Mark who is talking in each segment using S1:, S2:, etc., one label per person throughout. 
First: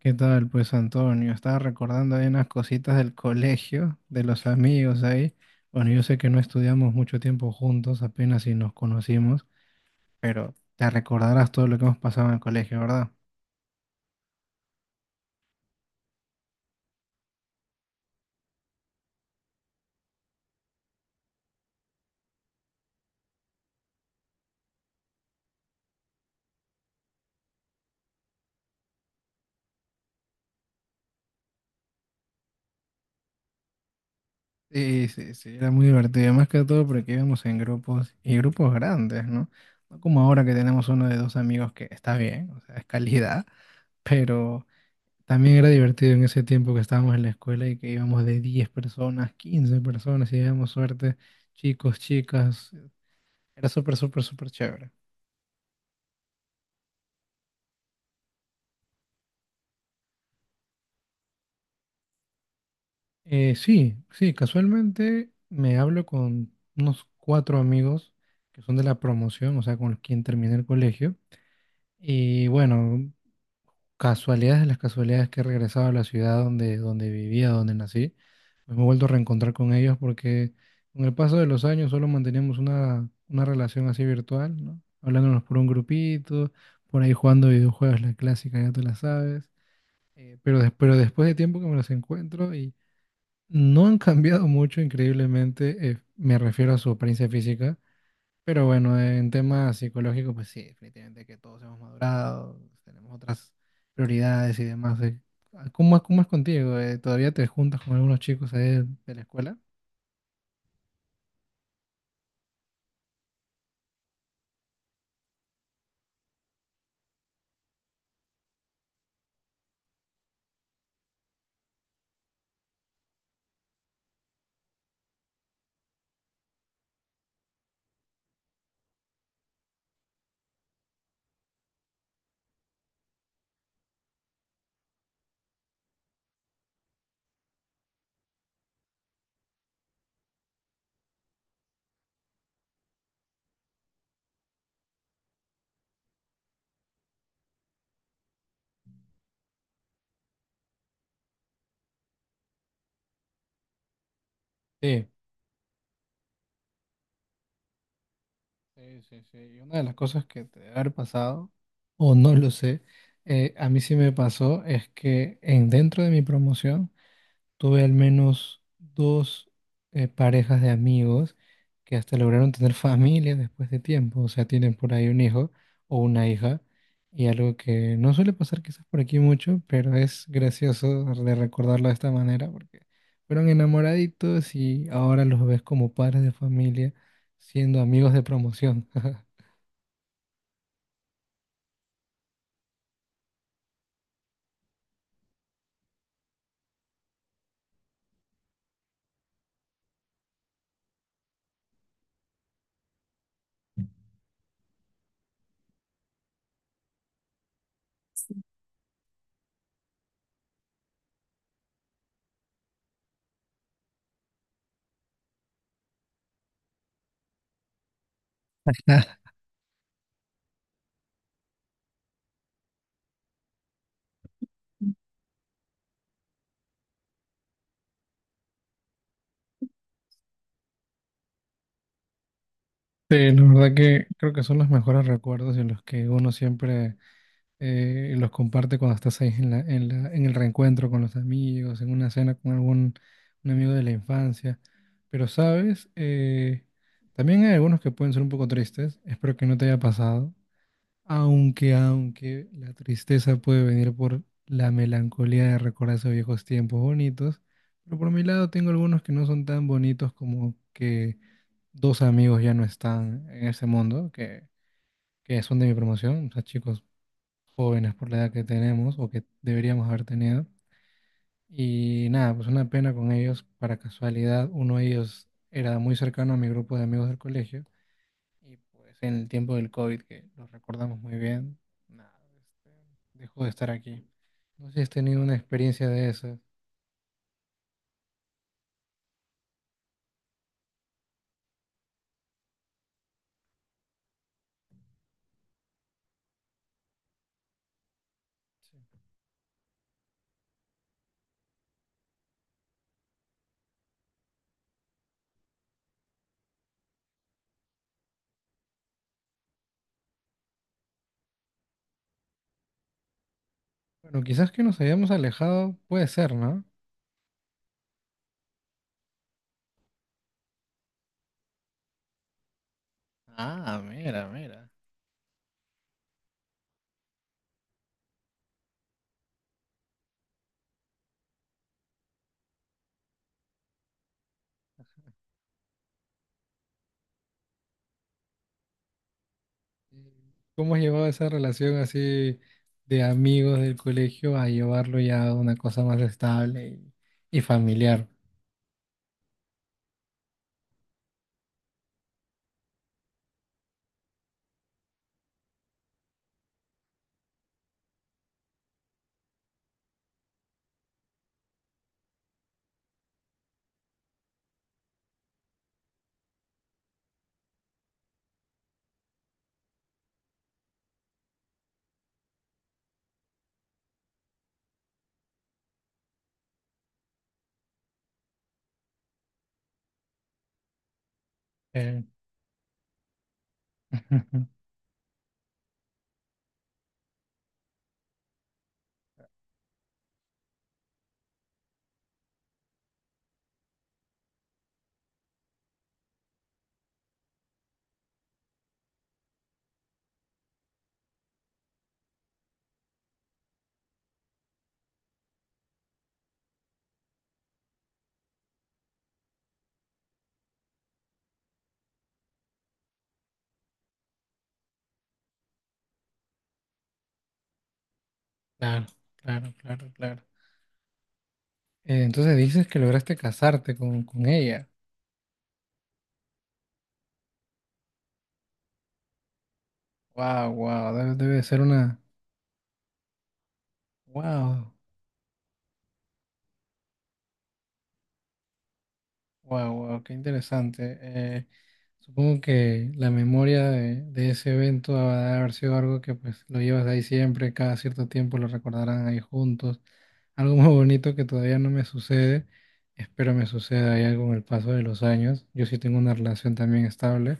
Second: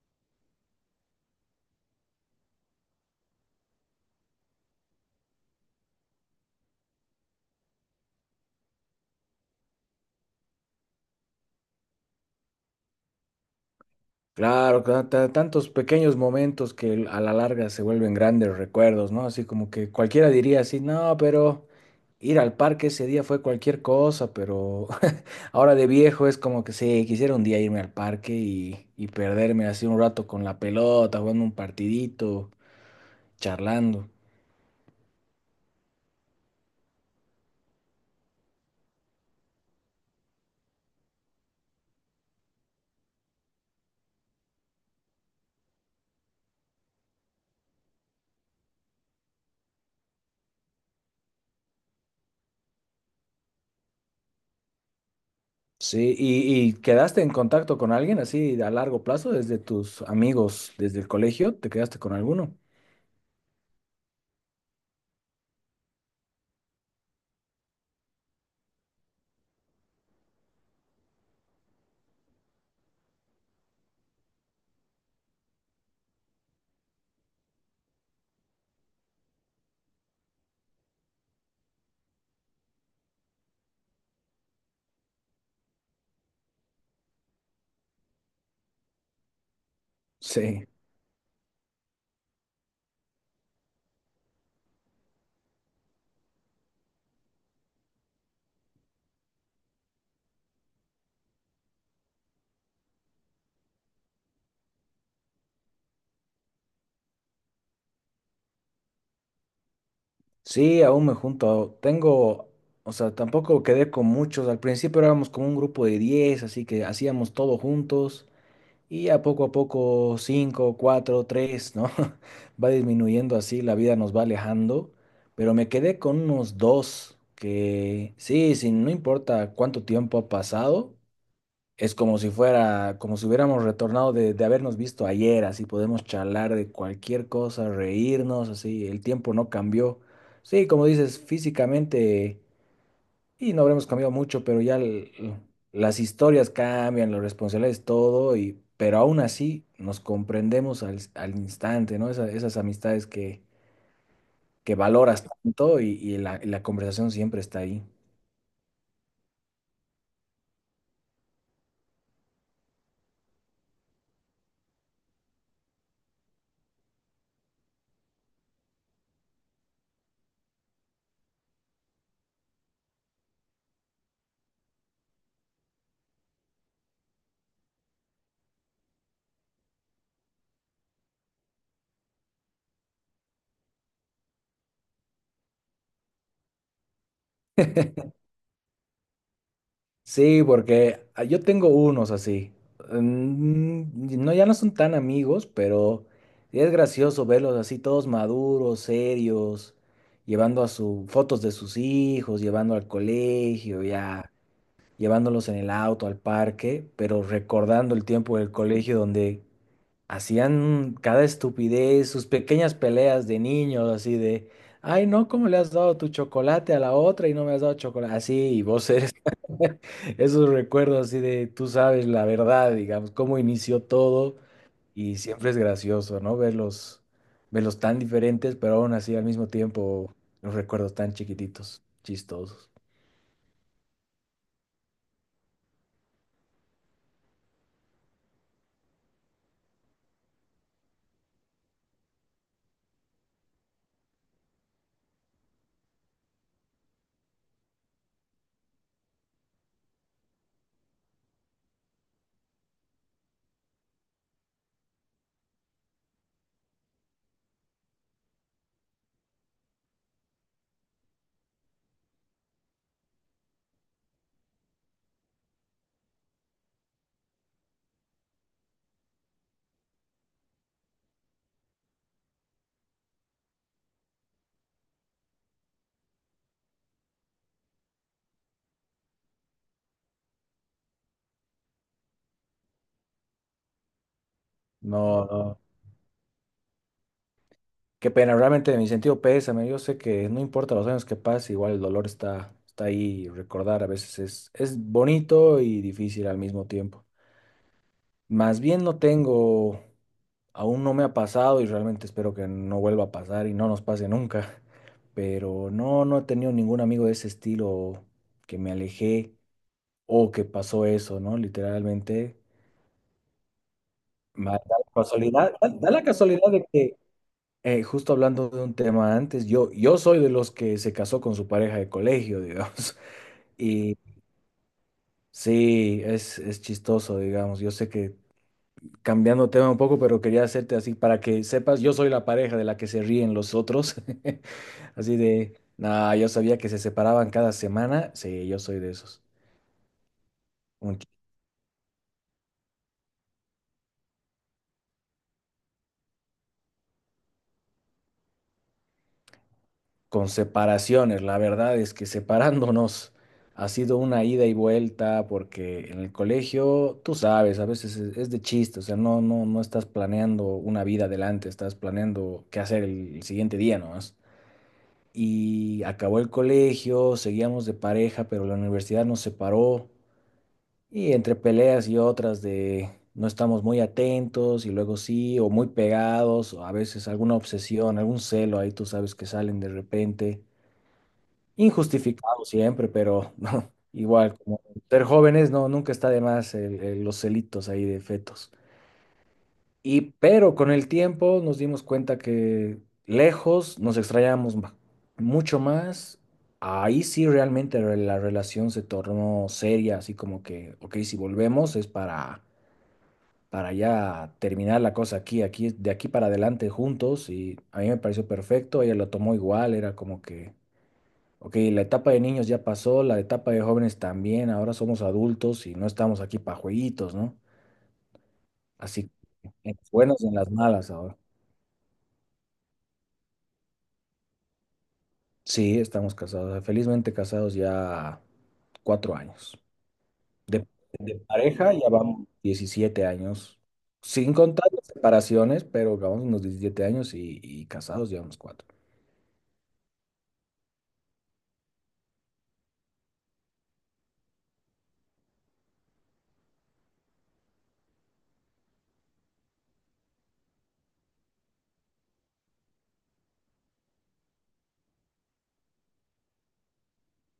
S1: ¿Qué tal, pues Antonio? Estaba recordando ahí unas cositas del colegio, de los amigos ahí. Bueno, yo sé que no estudiamos mucho tiempo juntos, apenas si nos conocimos, pero te recordarás todo lo que hemos pasado en el colegio, ¿verdad?
S2: Claro, tantos pequeños momentos que a la larga se vuelven grandes recuerdos, ¿no? Así como que cualquiera diría así, no, pero ir al parque ese día fue cualquier cosa, pero ahora de viejo es como que sí, quisiera un día irme al parque y perderme así un rato con la pelota, jugando un partidito, charlando.
S1: Sí, sí, sí, era muy divertido, más que todo porque íbamos en grupos y grupos grandes, ¿no? No como ahora que tenemos uno de dos amigos que está bien, o sea, es calidad. Pero también era divertido en ese tiempo que estábamos en la escuela y que íbamos de 10 personas, 15 personas, y íbamos suerte, chicos, chicas. Era súper, súper, súper chévere.
S2: Sí, ¿y quedaste en contacto con alguien así a largo plazo, desde tus amigos, desde el colegio? ¿Te quedaste con alguno?
S1: Sí, sí, casualmente me hablo con unos cuatro amigos que son de la promoción, o sea, con quien terminé el colegio. Y bueno, casualidades de las casualidades que he regresado a la ciudad donde vivía, donde nací, pues me he vuelto a reencontrar con ellos porque con el paso de los años solo manteníamos una relación así virtual, ¿no? Hablándonos por un grupito, por ahí jugando videojuegos, la clásica, ya te la sabes.
S2: Sí.
S1: Pero después de tiempo que me los encuentro y no han cambiado mucho, increíblemente. Me refiero a su apariencia física. Pero bueno, en temas psicológicos, pues sí, definitivamente que todos hemos madurado, tenemos otras prioridades y demás, ¿eh? Ah, ¿cómo es contigo, ¿Todavía te juntas con algunos chicos ahí de la escuela?
S2: Sí, aún me junto. Tengo, o sea, tampoco quedé con muchos. Al principio éramos como un grupo de 10, así que hacíamos todo juntos. Y a poco, 5, 4, 3, ¿no? Va disminuyendo así, la vida nos va alejando. Pero me quedé con unos dos que, sí, sí, no importa cuánto tiempo ha pasado, es como si fuera, como si hubiéramos retornado de habernos visto ayer, así podemos charlar de cualquier cosa, reírnos, así, el tiempo no cambió. Sí, como dices, físicamente, y no habremos cambiado mucho, pero ya las historias cambian, las responsabilidades, todo, y, pero aún así nos comprendemos al instante, ¿no? Esas amistades que
S1: Sí,
S2: valoras tanto y la conversación siempre está ahí.
S1: sí, sí, sí. Y una de las cosas que te debe haber pasado, o no lo sé, a mí sí me pasó, es que dentro de mi promoción, tuve al menos dos, parejas de amigos que hasta lograron tener familia después de tiempo, o sea, tienen por ahí un hijo o una hija, y algo que no suele pasar quizás por aquí mucho, pero es gracioso de recordarlo de esta manera, porque fueron enamoraditos y ahora los ves como padres de familia, siendo amigos de promoción.
S2: Sí, porque yo tengo unos así. No, ya no son tan amigos, pero es gracioso verlos así todos maduros, serios, llevando a su fotos de sus hijos, llevando al colegio, ya llevándolos en el auto al parque, pero recordando el tiempo del colegio donde hacían cada estupidez, sus pequeñas peleas de niños, así de, ay, no, ¿cómo le has dado tu chocolate a la otra y no me has dado chocolate? Así, y vos eres esos recuerdos así de, tú sabes la verdad, digamos, cómo inició todo, y siempre es gracioso, ¿no? Verlos tan diferentes, pero aún así al mismo tiempo, los recuerdos tan chiquititos, chistosos.
S1: Sí, la verdad que creo que son los mejores recuerdos en los que uno siempre, y los comparte cuando estás ahí en en el reencuentro con los amigos, en una cena con algún un amigo de la infancia. Pero, ¿sabes? También hay algunos que pueden ser un poco tristes. Espero que no te haya pasado. Aunque la tristeza puede venir por la melancolía de recordar esos viejos tiempos bonitos. Pero por mi lado tengo algunos que no son tan bonitos, como que dos amigos ya no están en ese mundo, que son de mi promoción. O sea, chicos jóvenes por la edad que tenemos o que deberíamos haber tenido. Y nada, pues una pena con ellos. Para casualidad, uno de ellos era muy cercano a mi grupo de amigos del colegio y pues en el tiempo del COVID, que lo recordamos muy bien, nada, este, dejó de estar aquí. No sé si has tenido
S2: No,
S1: una
S2: no.
S1: experiencia de esas.
S2: Qué pena, realmente mi sentido pésame. Yo sé que no importa los años que pase, igual el dolor está ahí. Y recordar a veces es bonito y difícil al mismo tiempo. Más bien no tengo, aún no me ha pasado y realmente espero que no vuelva a pasar y no nos pase nunca. Pero no, no he tenido ningún amigo de ese estilo que me alejé o que pasó eso, ¿no? Literalmente.
S1: Bueno, quizás
S2: Da
S1: que nos
S2: la
S1: hayamos
S2: casualidad, da
S1: alejado,
S2: da la
S1: puede ser,
S2: casualidad
S1: ¿no?
S2: de que justo hablando de un tema antes, yo soy de los que se casó con su pareja de colegio, digamos.
S1: Ah,
S2: Y
S1: mira, mira.
S2: sí, es chistoso, digamos. Yo sé que cambiando tema un poco, pero quería hacerte así para que sepas, yo soy la pareja de la que se ríen los otros. Así de, nada, yo sabía que se separaban cada semana. Sí, yo soy de esos.
S1: ¿Cómo has llevado esa relación así, de amigos del colegio, a llevarlo ya a una cosa más estable y, familiar?
S2: Con separaciones. La verdad es que separándonos ha sido una ida y vuelta porque en el colegio, tú sabes, a veces es de chiste, o sea, no, no, no estás planeando una vida adelante, estás planeando qué hacer el siguiente día nomás. Y acabó el colegio, seguíamos de pareja, pero la universidad nos separó y entre peleas y otras de. No estamos muy atentos y luego sí, o muy pegados, o a veces alguna obsesión, algún celo ahí tú sabes que salen de repente.
S1: Eh,
S2: Injustificado siempre, pero no igual, como ser jóvenes, no, nunca está de más los celitos ahí de fetos. Y pero con el tiempo nos dimos cuenta que lejos nos extrañamos mucho más. Ahí sí realmente la relación se tornó seria, así como que, ok, si volvemos es para, ya terminar la cosa aquí, aquí, de aquí para adelante juntos. Y a mí me pareció perfecto, ella lo tomó igual, era como que ok, la etapa de niños ya pasó, la etapa de jóvenes también, ahora somos adultos y no estamos aquí para jueguitos, ¿no?
S1: Claro,
S2: Así,
S1: claro,
S2: en las
S1: claro,
S2: buenas
S1: claro.
S2: y en las malas ahora.
S1: Entonces dices que lograste casarte con ella.
S2: Sí, estamos casados, felizmente casados ya 4 años.
S1: Wow, wow, debe,
S2: De
S1: debe ser
S2: pareja ya
S1: una...
S2: vamos 17 años, sin contar
S1: Wow.
S2: las separaciones, pero vamos unos 17 años y casados llevamos cuatro.
S1: Wow, wow, qué interesante. Supongo que la memoria de ese evento ha de haber sido algo que pues lo llevas ahí siempre, cada cierto tiempo lo recordarán ahí juntos. Algo muy bonito que todavía no me sucede, espero me suceda ya con el paso de los años. Yo sí tengo una relación también estable,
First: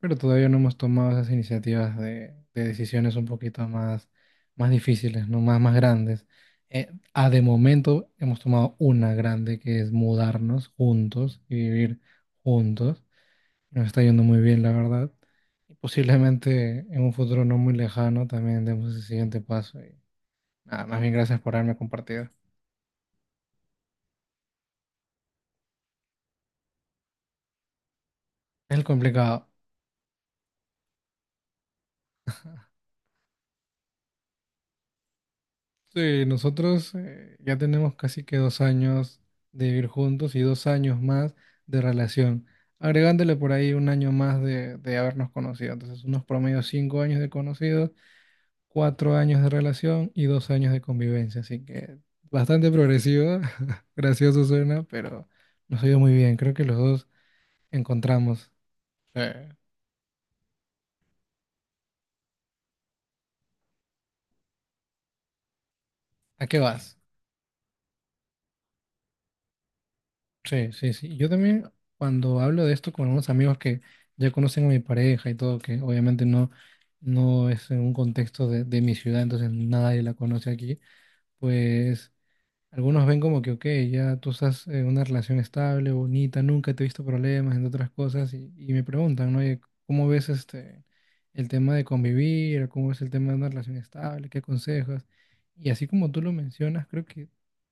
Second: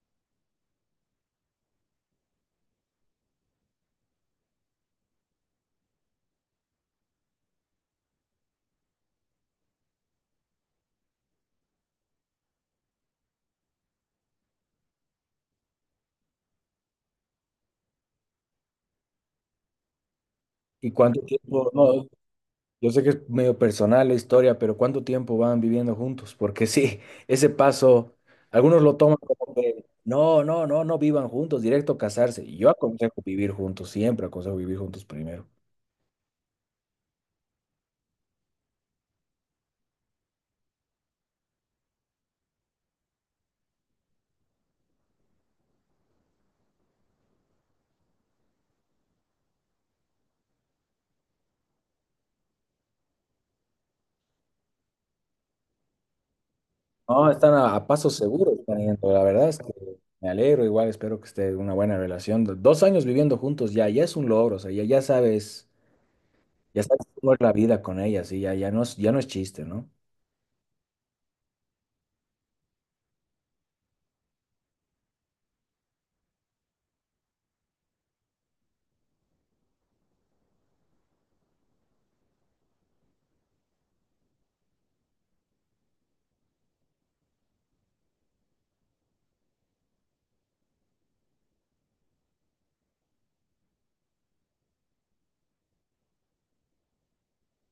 S1: pero todavía no hemos tomado esas iniciativas de decisiones un poquito más, más difíciles, ¿no? Más, más grandes. Eh, Ah, de momento hemos tomado una grande que es mudarnos juntos y vivir juntos. Nos está yendo muy bien, la verdad. Y posiblemente en un futuro no muy lejano también demos ese siguiente paso. Y nada,
S2: ¿Y
S1: más bien
S2: cuánto
S1: gracias por
S2: tiempo?
S1: haberme
S2: No,
S1: compartido.
S2: yo sé que es medio personal la historia, pero ¿cuánto tiempo van viviendo juntos? Porque sí, ese paso, algunos
S1: Es
S2: lo toman
S1: complicado.
S2: como que no, no, no, no vivan juntos, directo casarse. Yo aconsejo vivir juntos, siempre aconsejo vivir juntos primero.
S1: Sí, nosotros, ya tenemos casi que 2 años de vivir juntos y 2 años más de relación, agregándole por ahí un año más de habernos conocido. Entonces, unos promedio 5 años de conocidos, 4 años de relación y 2 años de convivencia, así que bastante progresiva. Gracioso suena, pero nos ha ido muy bien, creo que los dos
S2: No, están a paso
S1: encontramos.
S2: seguro, están yendo. La verdad
S1: eh,
S2: es que me alegro, igual espero que esté una buena relación. 2 años viviendo juntos ya es un logro, o sea,
S1: ¿A qué
S2: ya
S1: vas?
S2: sabes cómo es la vida con ella, sí, ya no es chiste, ¿no?
S1: Sí, sí, sí. Yo también, cuando hablo de esto con algunos amigos que ya conocen a mi pareja y todo, que obviamente no, no es en un contexto de mi ciudad, entonces nadie la conoce aquí, pues algunos ven como que, ok, ya tú estás en una relación estable, bonita, nunca te he visto problemas, entre otras cosas, y me preguntan, ¿no? Oye, ¿cómo ves el tema de convivir? ¿Cómo ves el tema de una relación estable? ¿Qué aconsejas? Y así como tú lo mencionas, creo que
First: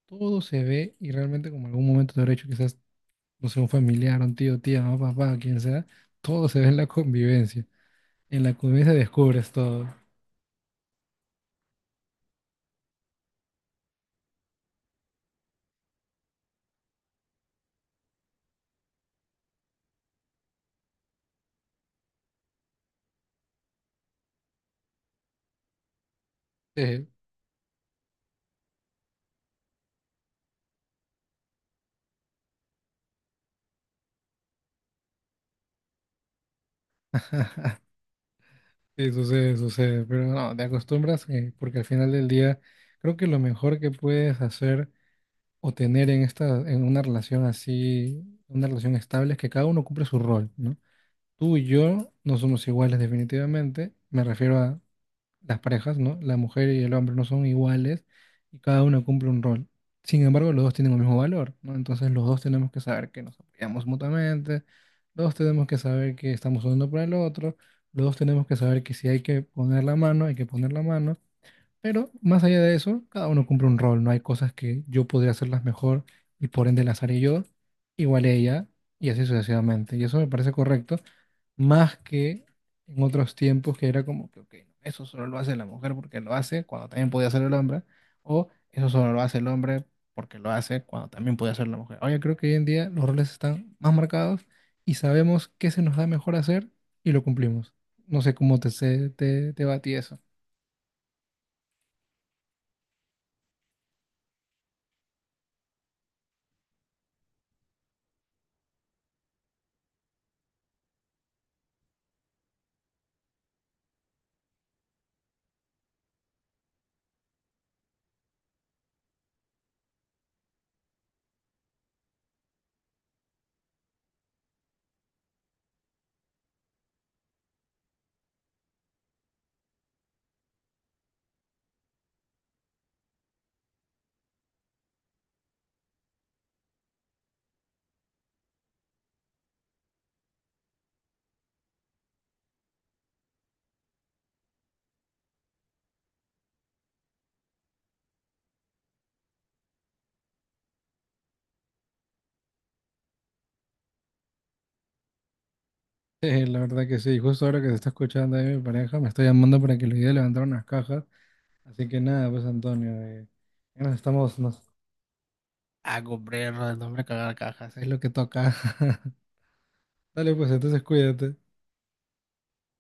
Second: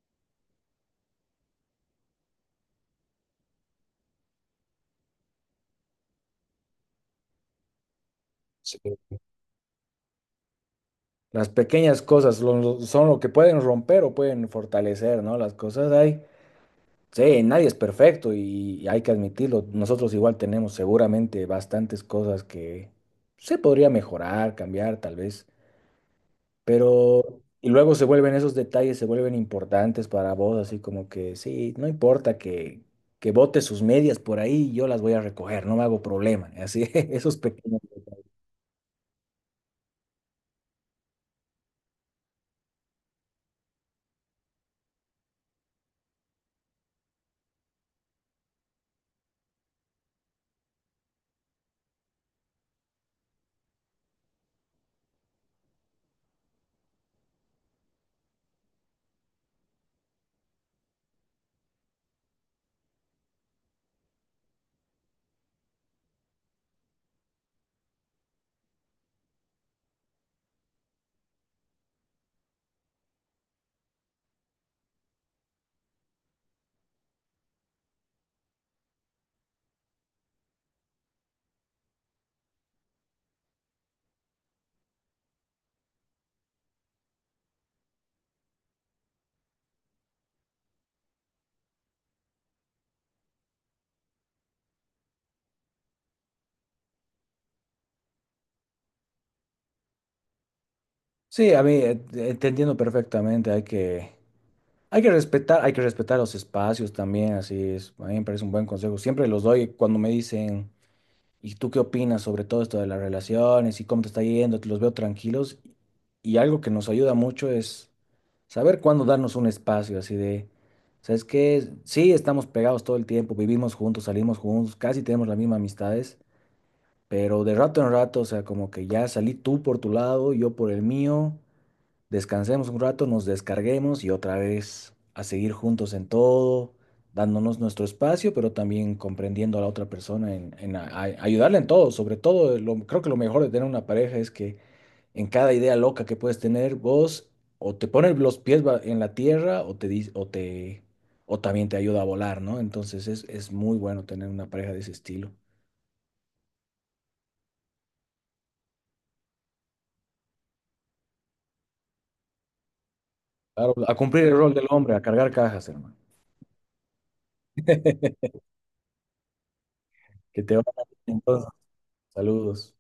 S1: todo se ve y realmente como en algún momento te habrá hecho quizás, no sé, un familiar, un tío, tía, mamá, papá, quien sea, todo se ve en la convivencia. En la
S2: Sí.
S1: convivencia descubres todo.
S2: Las pequeñas cosas son lo que pueden romper o pueden fortalecer, ¿no? Las cosas hay. Sí, nadie es perfecto y hay que admitirlo. Nosotros igual tenemos seguramente bastantes cosas que se podría mejorar, cambiar tal vez,
S1: Sí.
S2: pero y luego se vuelven esos detalles, se vuelven importantes para vos, así como que sí, no importa que bote sus medias por ahí, yo las voy a recoger, no me hago problema. Así, esos pequeños.
S1: Sí, sucede, sucede, pero no, te acostumbras, porque al final del día creo que lo mejor que puedes hacer o tener en esta, en una relación así, una relación estable, es que cada uno cumple su rol, ¿no? Tú y yo no somos iguales definitivamente, me refiero a las parejas, ¿no? La mujer y el hombre no son iguales y cada uno cumple un rol. Sin embargo, los dos tienen el mismo valor, ¿no? Entonces los dos tenemos que saber que nos apoyamos mutuamente, los dos tenemos que saber que estamos uno para el otro, los dos tenemos que saber que si hay que poner la mano, hay que poner la mano, pero más allá de eso, cada uno cumple un rol, ¿no? Hay cosas que yo podría hacerlas mejor y por ende las haré yo, igual ella, y así sucesivamente. Y eso me parece correcto, más que en otros tiempos que era como que, ok, eso solo lo hace la mujer porque lo hace cuando también podía hacer el hombre, o eso solo lo hace el hombre porque lo hace cuando también podía hacer la mujer. Ahora yo creo que hoy en día los roles están más marcados y sabemos qué se nos da mejor hacer y lo cumplimos. No sé cómo te va a ti eso.
S2: Sí, a mí te entiendo perfectamente, hay que respetar los espacios también, así es. A mí me parece un buen consejo. Siempre los doy cuando me dicen, ¿y tú qué opinas sobre todo esto de las relaciones y cómo te está yendo? Te los veo tranquilos. Y algo que nos ayuda mucho es saber cuándo darnos un espacio, así de, ¿sabes qué? Sí, estamos pegados todo el tiempo, vivimos juntos, salimos juntos, casi tenemos las mismas amistades, pero de rato en rato, o sea, como que ya salí tú por tu lado, yo por el mío descansemos un rato, nos descarguemos y otra vez a seguir juntos en todo, dándonos nuestro espacio, pero también comprendiendo a la otra persona, ayudarle en todo. Sobre todo, creo que lo mejor de tener una pareja es que en cada idea loca que puedes tener, vos o te pones los pies en la tierra, o te, dis- o te, o también te ayuda a volar, ¿no? Entonces es muy bueno tener una pareja de ese estilo.
S1: Sí, la verdad que sí. Justo ahora que se está escuchando ahí mi pareja, me está llamando para que le ayude a levantar unas cajas. Así que nada, pues Antonio,
S2: Claro,
S1: ya nos
S2: a cumplir el
S1: estamos
S2: rol
S1: nos...
S2: del hombre, a cargar cajas, hermano.
S1: A comprar, no hombre, cagar cajas, es lo que toca. Dale,
S2: Que
S1: pues
S2: te vaya
S1: entonces
S2: bien,
S1: cuídate.
S2: entonces, saludos.